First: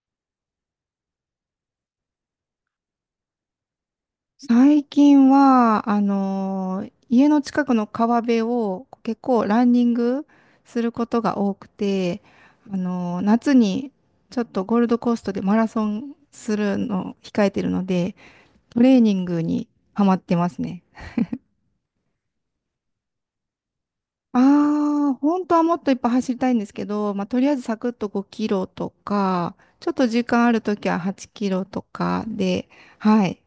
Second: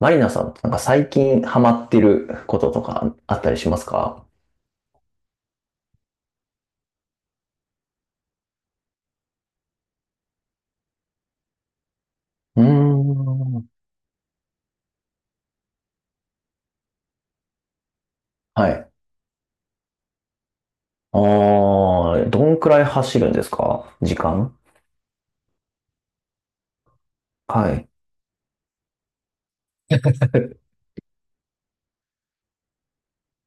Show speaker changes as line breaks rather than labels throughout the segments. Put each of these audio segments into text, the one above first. マリナさんってなんか最近ハマってることとかあったりしますか？
最近は、家の近くの川辺を結構ランニングすることが多くて、
うー
夏
ん。
にちょっとゴールドコーストでマラソンするのを控えてるので、
は
ト
い。
レーニングにハマってますね。
ああ、どんくらい走るんですか、時間？
ああ、本当はもっといっぱい走りたいんですけど、まあ、とりあえず
は
サ
い。
クッと5キロとか、ちょっと時間ある ときは8キロとかで、はい、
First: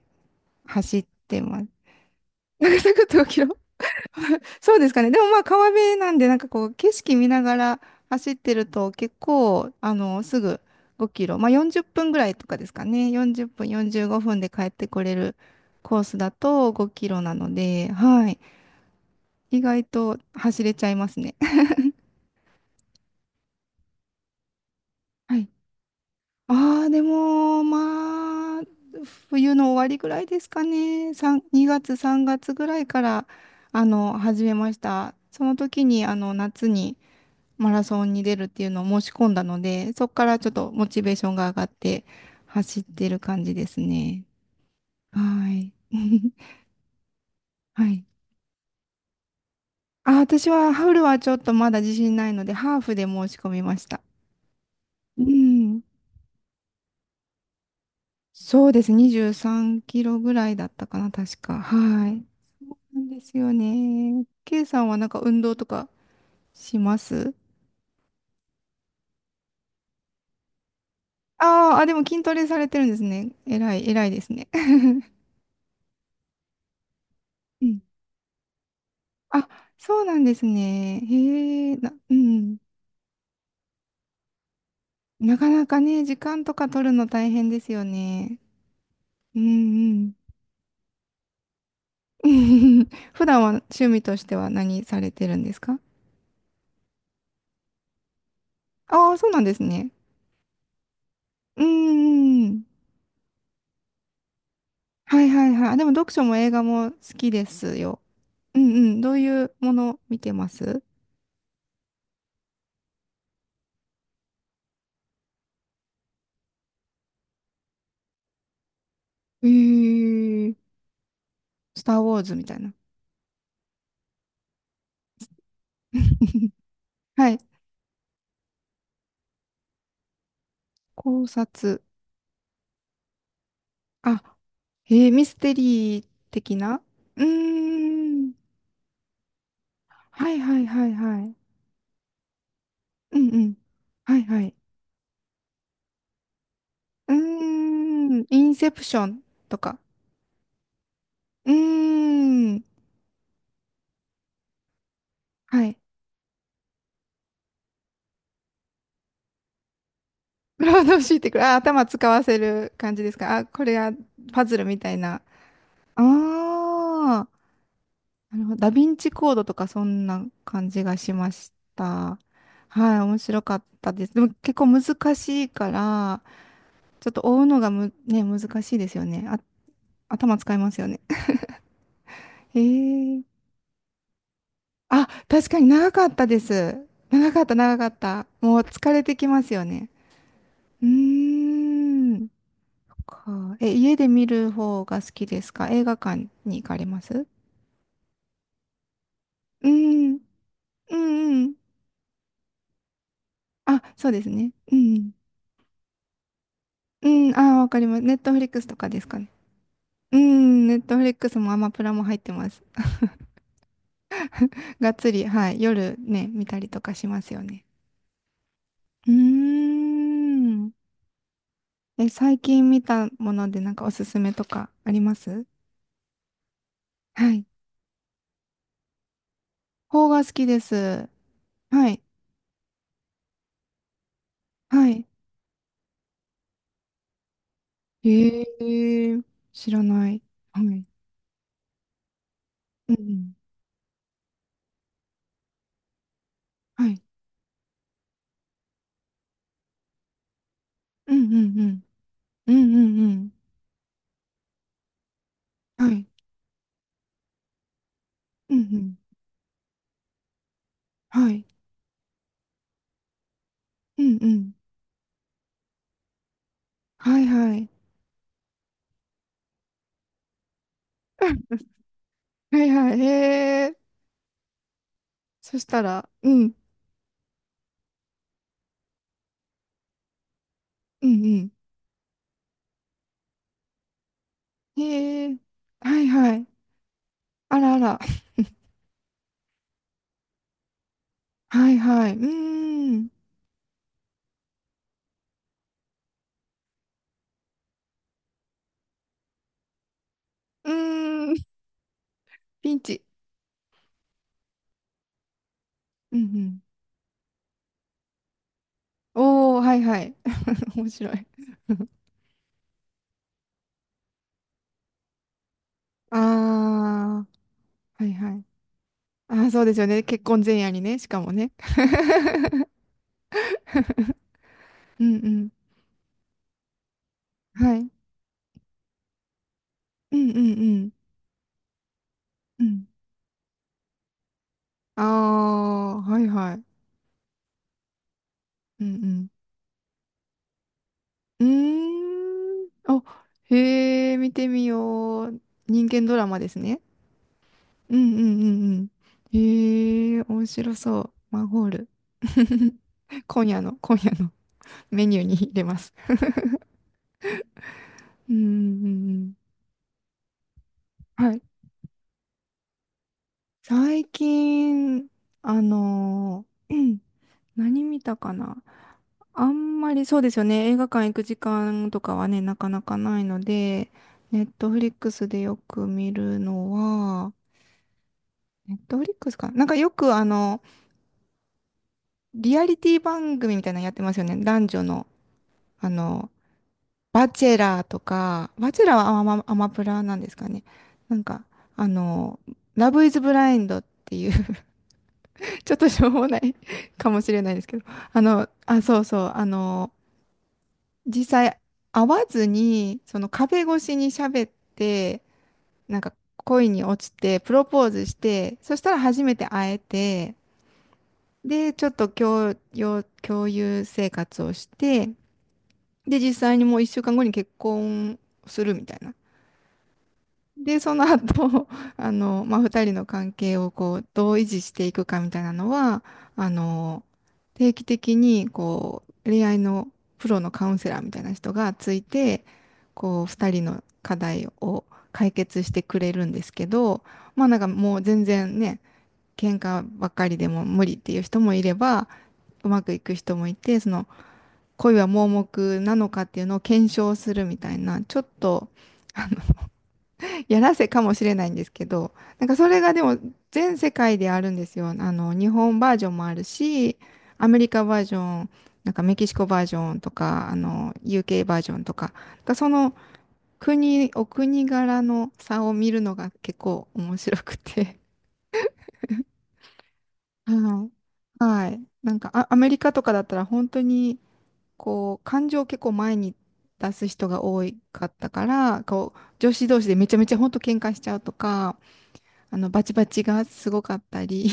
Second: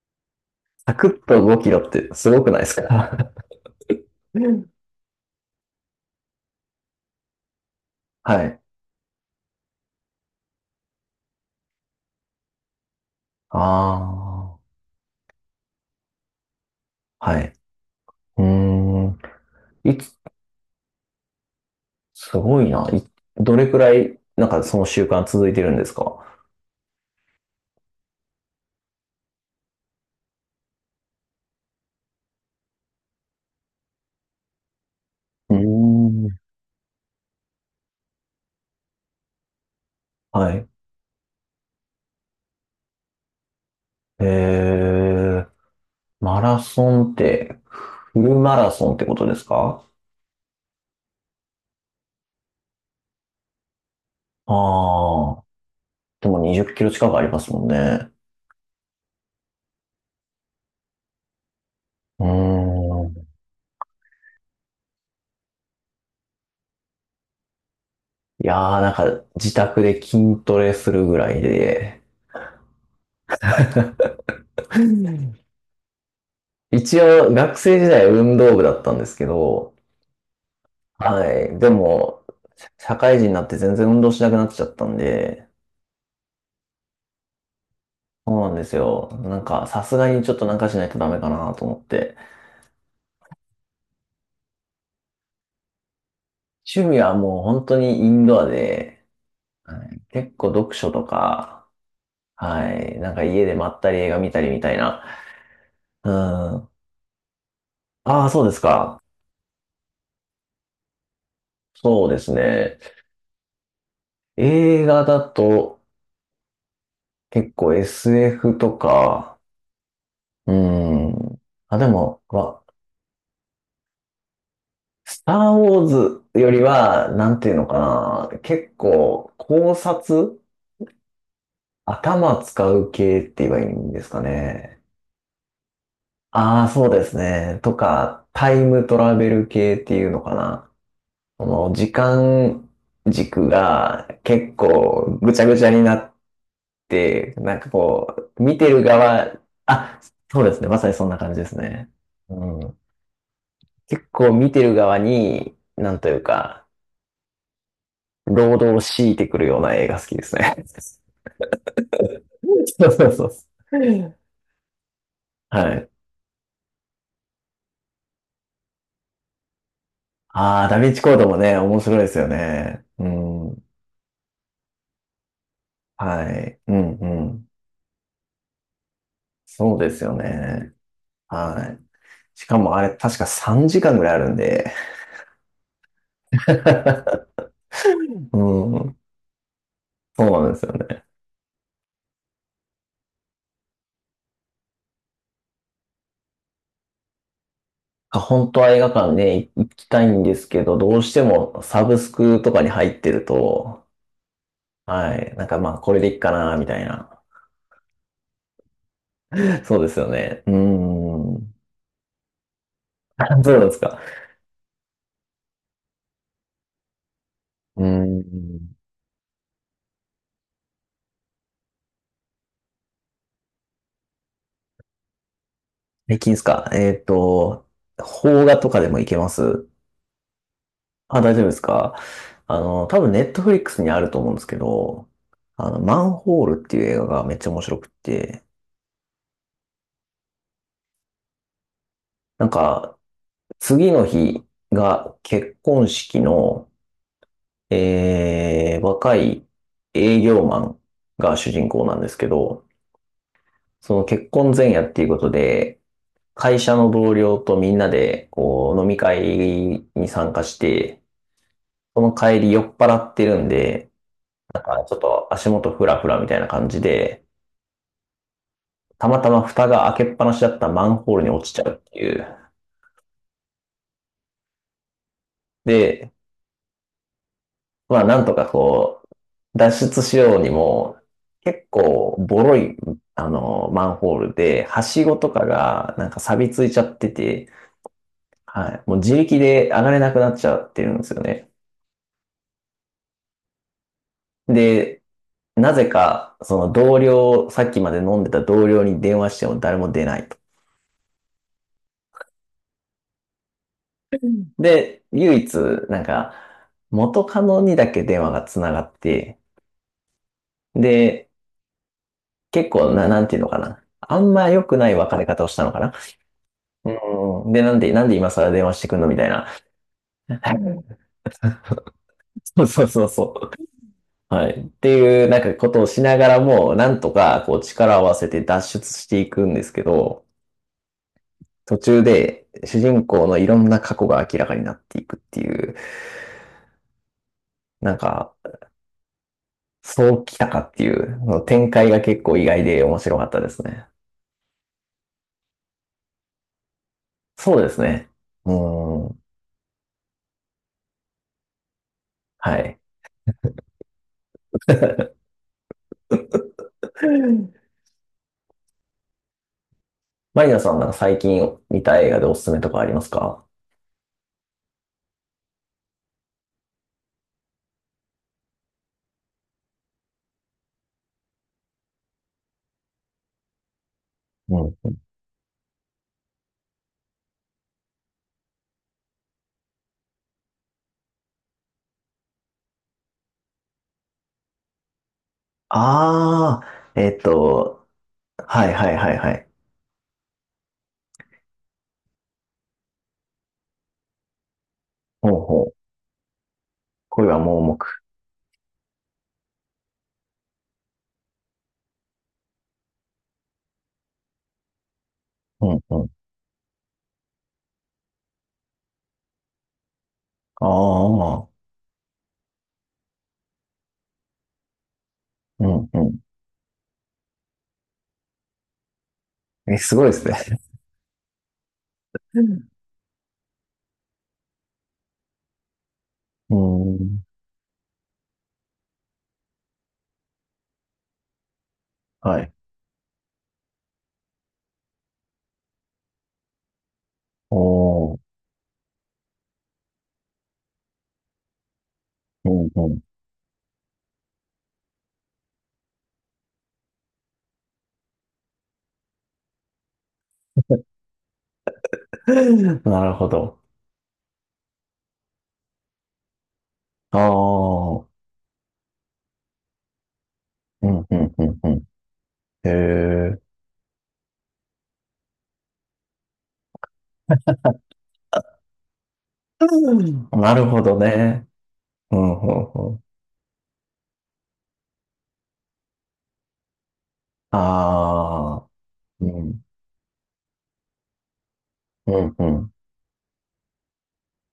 サ
走っ
クッ
て
と5
ます。
キロってすごくないです
サクッ
か？
と5 キロそうですかね。でもまあ川辺なんで、なんかこう景色見ながら走っ
は
て
い。
ると結構、すぐ5キロ、まあ40分ぐらいとかですかね。40分、45分で
あ
帰っ
あ、
てこれるコースだと5キロな
は
の
い。
で、はい。
うーん。
意外
いつ、
と走れちゃいますね。
すごいな。どれくらい、なんかその習慣
は
続
い。
いてるんですか？
ああ、でも、まあ、冬の終わりぐらいですかね。3、2月、3月ぐらいから、始めました。そ
う
の時に、
ーん。
夏に、マラソンに出るっていうのを申し込んだので、そこからちょ
は
っ
い。
とモチベーションが上がって走ってる感じですね。
え
は
ー、
い。
マラソンって、
はい。
フルマラソンってことですか？
あ、私はハーフルはちょっとまだ自信ないので、ハーフで申し込みました。う
ああ、
ん。
でも20キロ近くありますもんね。
そうです。23キロぐらいだったかな、確か。は
う
い。な
ー
んで
ん。
すよね。K さんはなんか運動とかします？
いやー、なんか自宅で筋トレするぐらい
あーあ、でも
で。
筋トレされてるんですね。偉い、偉いですね。
一応学
う
生
ん、
時代運動部だったんですけ
あ、
ど、
そうなんですね。
はい。で
へえ、う
も、
ん。
社会人になって全然運動しなくなっちゃったん
な
で、
かなかね、時間とか取るの大変ですよ
そ
ね。
うなんですよ。な
う
んかさすが
ん
にちょっとなんかしないとダメかなと思って。
うん。普段は趣味としては何されてるんですか？
趣味はもう本当にインドアで、
ああー、そうなんです
は
ね。
い、結構読書と
うん
か、
うんうん。
はい。なんか家でまったり映画見たりみたいな。
はいはいはい。でも
う
読書も映画も好きですよ。
ああ、そうで
う
す
んうん。
か。
どういうもの見てます？
そうですね。映画だと結構 SF とか、
え
うー
ー、
ん。あ、
ス
で
ター・ウォ
も、
ーズみたいな。
スター・ウォーズよ りは、な
はい。
んていうのかな。結構考察、
考察。
頭使う系って言えばいいんですか
あ、
ね。
ミステリー的
ああ、
な。
そうです
うー
ね。とか、
ん。
タイムトラベル系っていうの
は
か
いはい
な。
はいはい。
この時間
うんう
軸
ん。
が
はいは
結
い。
構ぐちゃぐちゃになっ、
うー
なんか
ん。
こ
イ
う、
ン
見て
セ
る
プション
側、
とか。
あ、そうですね。まさにそんな感じで
う
すね。
ーん。
うん。結構見てる側に、
はい。
なんというか、労働を強いてくるような映画好きですね。
労働してくる。あ、頭使 わせる
そう
感じ
そう
です
そう。
か。あ、これがパズルみたいな。
はい。
ああ。なるほど。ダヴィンチコードとかそんな
ああ、
感
ダ
じ
ヴィン
が
チ
し
コード
ま
も
し
ね、面白いです
た。
よね。
はい。
う
面白かっ
ん。
たです。でも結構難しいから、
はい。うん
ちょっと
う
追う
ん。
のがね、難しいですよね。あ、
そうですよ
頭使いま
ね。
すよね。
はい。しか
へ
もあれ、確
え。
か3時間ぐらいあるんで。
あ、確かに長かったです。長 かった、長かった。
う
もう疲
ん。
れてきますよね。
そうなんですよ
う
ね。
ーん。家で見る方が好きですか？映画館に行かれます？
あ、本当は映画館ね、行
う
きたい
ん。
んですけど、ど
う
うして
んうん。
もサブスクとかに入ってる
あ、
と、
そうですね。うん。
はい、なんかまあ、これでいいかな、みたい
う
な。
ん。あ、わかります。ネットフリックスとかですかね。
そうですよ
う
ね。う
ん。ネットフリック
ー
スも
ん。
アマプラも入ってます。
そうなんですか。
がっつり、はい。夜ね、見たりとかしますよね。
うーん。
うーん。え、最近見たものでなんかおすすめとかあります？
最近ですか。
はい。
邦画とかでも行けます？
邦画好きです。
あ、大丈夫です
は
か。
い。
多分ネットフリックスにあると思うんですけ
はい。
ど、マンホールっていう映画がめっちゃ面白くっ
え
て、
えー、知らない。はい。うん
なん
う
か、
ん。
次の日が結婚式の、
はい。
若い営業マン
うんう
が主
んう
人
ん。
公なんですけ
う
ど、
んうんうん。
その結婚前夜っていうことで、
はい。
会社の同僚とみんなで、
うんう
こう、飲み
ん。
会に参加して、
はい。
その帰り酔っ払ってるんで、
うんうん。
あ、ちょっと足元フラフラみたいな感じ
は
で、
いはい。
たまたま蓋が開けっぱなしだったマンホールに落ちち ゃうっていう。
はいはい。へえ。そしたら、
で、
うん。
まあ、なんとかこう、脱出しようにも、
うんうん。
結構、ボロい、マンホールで、はしご
へ
と
え。
かが、
はい
なんか
はい。
錆びついちゃってて、
あらあら。
はい。もう自力で上がれなくなっちゃってるんですよね。
はいはい。うーん。
で、なぜか、その同僚、さっきまで飲んでた同僚に電話しても誰も出ないと。
うーん。ピンチ。
で、唯一、なん
うんう
か、
ん。
元カノにだけ電話が繋がって、
おー、はいはい。面白い。
で、結構な、なんていうのかな。あんま良くない別れ方をしたのかな。
あ
うん。
ー。
で、なんで、な
は
ん
い
で今
はい。
更電話してくんのみたい
あ
な。
あ、そうですよね。結婚前夜にね、し かもね。
そうそうそうそう。はい。って
うんう
いう、なん
ん。
かことをしながらも、なんとか、こう、
はい。
力を合わせて脱出していくんですけ
う
ど、
んうんうん。
途中で、
う
主
ん。
人公のいろんな過去が明らかになって
あ
いくっていう、
あ、はいはい。
なんか、
うん
そうきたかっていう、の
う
展開が結構意
ん。
外
う
で
ーん。
面
あ、
白かったですね。
へえ、見てみよう。人間ドラマですね。
そうです
う
ね。
んうんう
う
んうん。
ん。
へえ、面白そう。マンホール。
はい。
今夜のメニューに入れます。うんうんうんうん。
マリナさんなんか最
はい。
近見た映画でおすすめとかありますか？
最近、あのー何見たかな。あんまりそうですよね。映画館行く時間とかはね、なかなかないので、ネッ
う
トフリッ
ん。
クスでよく見るのは、ネットフリックスかな。なんかよくリアリティ番組みたいなのやってますよね。男女の、あの、
ああ、
バチェラーとか、
は
バ
い
チェ
は
ラ
い
ーは
はいはい。
アマプラなんですかね。なんか、あの、ラブイズブラインドっていう
ほうほ
ちょ
う。
っとしょうもない かも
恋
し
は
れない
盲
ですけ
目。
ど、あ、そうそう、実際会わずにその壁越しに喋って
うんう
なん
ん。
か恋に落ちてプロポーズしてそしたら初めて会えて
ああ、
でちょっと共有生活をして
うんう
で実際にもう1週間後に結婚するみたいな。
ん。え、すごいですね。
で、その後、
う
まあ、
ん。
二人の関係をこう、どう維持していくかみたいなのは、あ
うー
の、
ん。
定期的に、こう、恋愛のプロのカウンセラーみたいな人がつい
は
て、
い。
こう、二人の課題を解決してくれるんですけど、まあ、なんかもう
おー。
全然ね、喧嘩ばっかりでも無理っていう人もいれば、
う
う
ん
ま
う
くい
ん。
く人もいて、その、恋は盲目なのかっていうのを検証するみたいな、ちょっと、あやらせかもしれないんですけど、なんかそれ がで
なる
も
ほど。
全世界であるんですよ。日本バージョンもあるし、
あ
アメリカバー
あ、
ジョン、なんかメキシコバージョンとか、
うんうんう
UK バ
ん
ー
う
ジョ
ん。
ンとか、なんかそ
へ
の
え。
国、お国柄の差を見るのが結構面白くて。
うん。 なるほ
は
ど
い。
ね。
はい。な
う
んか
んう
あアメ
ん
リ
う
カと
ん。
かだったら本当に、こう、感情を結構前に出す人が多かったか
ああ、
ら、こう、
う
女
ん。
子同士でめちゃめちゃ本当喧嘩しちゃうとか、
うんう
バチバチがすごかったり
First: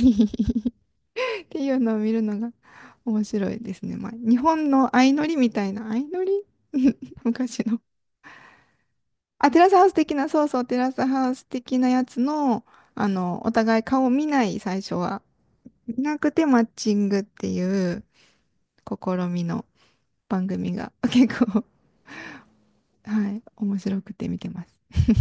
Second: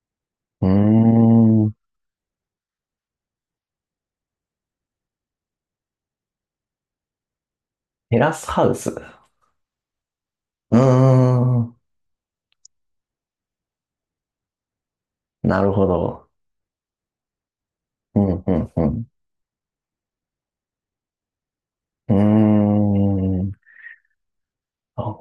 って
ん。うー
い
ん。
うのを見るのが面白いですね。まあ、日本の相乗りみたいな、相乗り 昔の。
テラスハウス。う
あ、テラスハウス的な、そうそう、
ー
テラスハウス
ん。
的なやつの、お互い顔を見ない、最初は。
なるほ
見な
ど。
くてマッチングっていう
うんうんう
試みの番組が 結構、は
ん。
い、
うーん。
面白くて見てます。
あ、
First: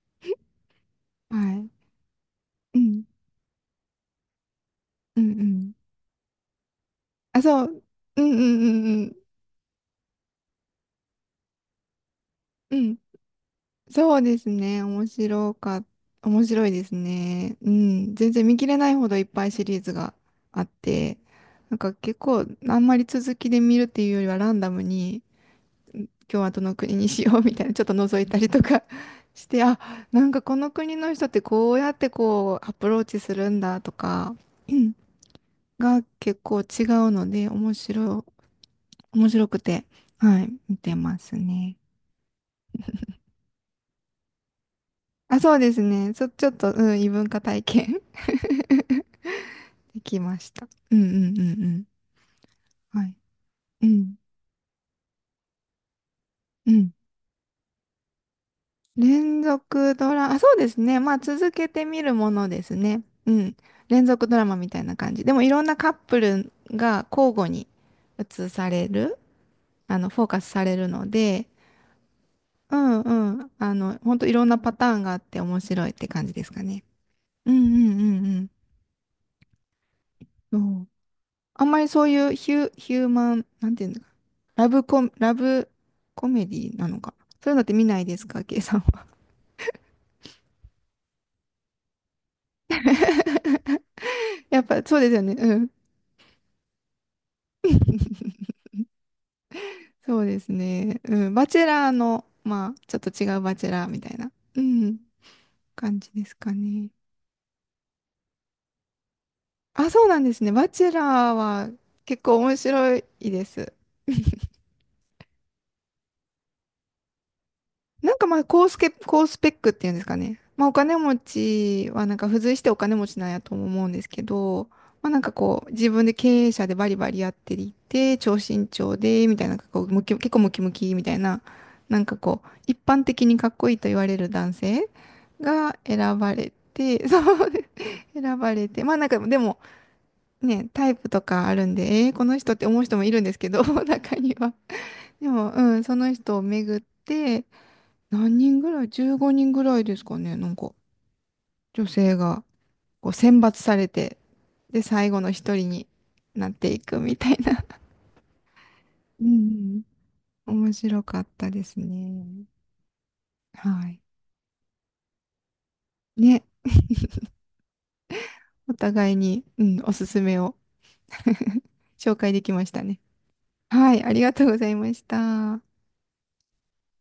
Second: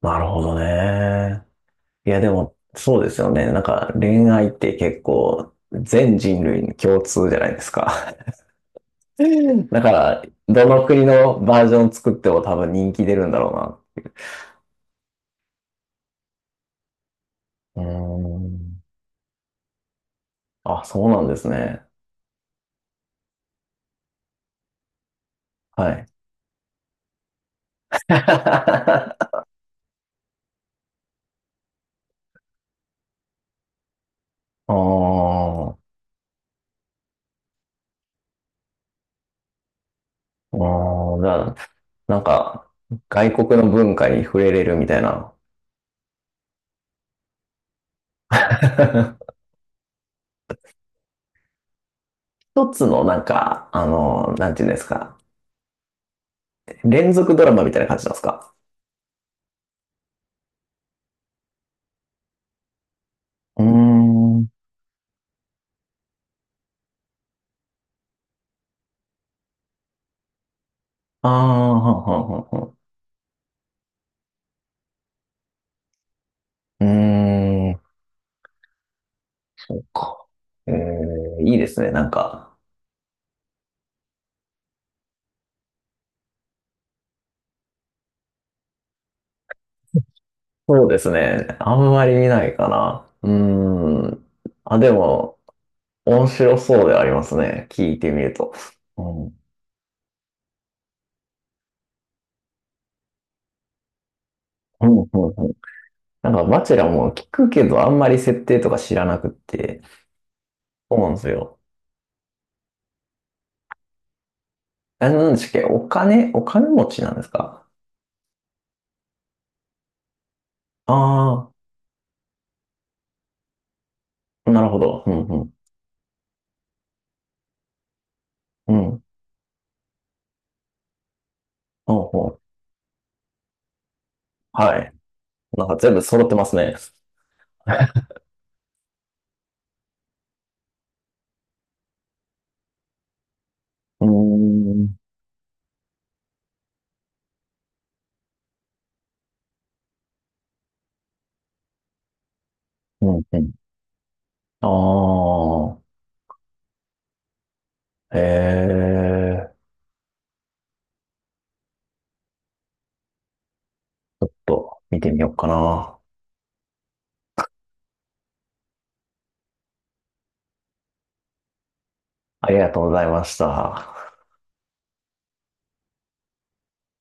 なるほどね。
はい。
いや、でも、
う
そ
ん。
うですよね。なんか、恋愛って結
うんう
構、
ん。
全人類に共通じゃ
あ、
ないで
そ
す
う。
か。
うんうんうんうん。
だから、どの国のバージョン作っても多分
う
人
ん。
気出るんだろ
そうですね。面白いですね。う
うな。う
ん。全然
ー
見切れ
ん。
ないほどいっぱいシリーズがあっ
あ、そう
て、
なんです
なん
ね。
か結構あんまり続きで見るっていうよりはランダムに、
は
今
い。
日はどの国にしようみたいな、ちょっと 覗いたりとか
あ
して、あ、なんかこの国の人ってこうやってこうアプローチするんだとか、うん
あ、
が結構違うので、面白くて、はい、
あ
見てま
あ、じ
す
ゃあ、
ね。
なんか、外国の文化に触れれるみたいな。
あ、そうですね。ちょっと、うん、異文化体験 できました。うんうんうんうん。
一つの
はい。
なんか、
うん。
なんていうんですか。
うん。
連続ドラマみたいな感じなんですか？
連続ドラ、あ、そうですね。まあ、続けてみるものですね。うん。
うー
連続ドラ
ん。
マみたいな感じ。でも、いろんなカップルが交互に映される、フォーカスされるの
あ
で、
あ、はんはんはんは
う
ん。
んうん。ほんといろんなパターンがあって面白いって感じですか
う
ね。
ー
うんう
ん。
んうんうん。
そっか。
そ
え
う、
ー、いい
あ
で
んま
す
り
ね、
そ
な
う
ん
いう
か。
ヒューマン、なんていうのラブコメディなのか。そういうのって見ないですか、ケイさんは。
そうですね。あんまり見ないかな。うーん。
やっ
あ、
ぱ
で
そうですよね。
も、
うん。
面白そうではありますね。聞いてみる と。うん。う
そうですね。うん。バチェラーの、まあ、ちょっと違うバチェラーみたいな、う
ん、う
ん、
ん、うん。
感じで
なん
す
か、
か
バチェラ
ね。
ーも聞くけど、あんまり設定とか知らなくって。
あ、そうなんですね。バチェ
そうなんです
ラー
よ。
は結構面白いです。
え、なんでしたっけ、お金持ちなんですか？
なんかまあ高スペックっていうんですかね。まあお金持
あ
ちはなんか付随してお金持ちなんやとも思うんですけ
あー、な
ど、
るほど。
ま
う
あなん
ん
か
うん。
こう自分で経営者でバリバリやっていて、超身
う
長
ん。
で、みたいな、なんかこう結構ムキムキみたいな、な
ほう
んか
ほ
こ
う。
う一般的にかっこいいと言われる男
は
性
い。なんか
が
全部
選
揃っ
ば
てま
れ
すね。
て、そう、選ばれて、まあなんかでもね、タイプとかあるんで、えーこの人って思う人もいるんですけど、
うー
中には。
ん。
でも、うん、その人を巡って、何人ぐらい？ 15 人ぐらいですかね。なんか、女性が
う
こう
んう
選
ん。
抜されて、
あ
で、最後の一人になっていくみたいな。
あ。
うんうん。面白かったですね。はい。
見てみようかな。
ね。お互いに、うん、おすすめを 紹介で
あ
き
り
ま
が
し
と
た
うご
ね。
ざいまし
はい。
た。
ありがとうございました。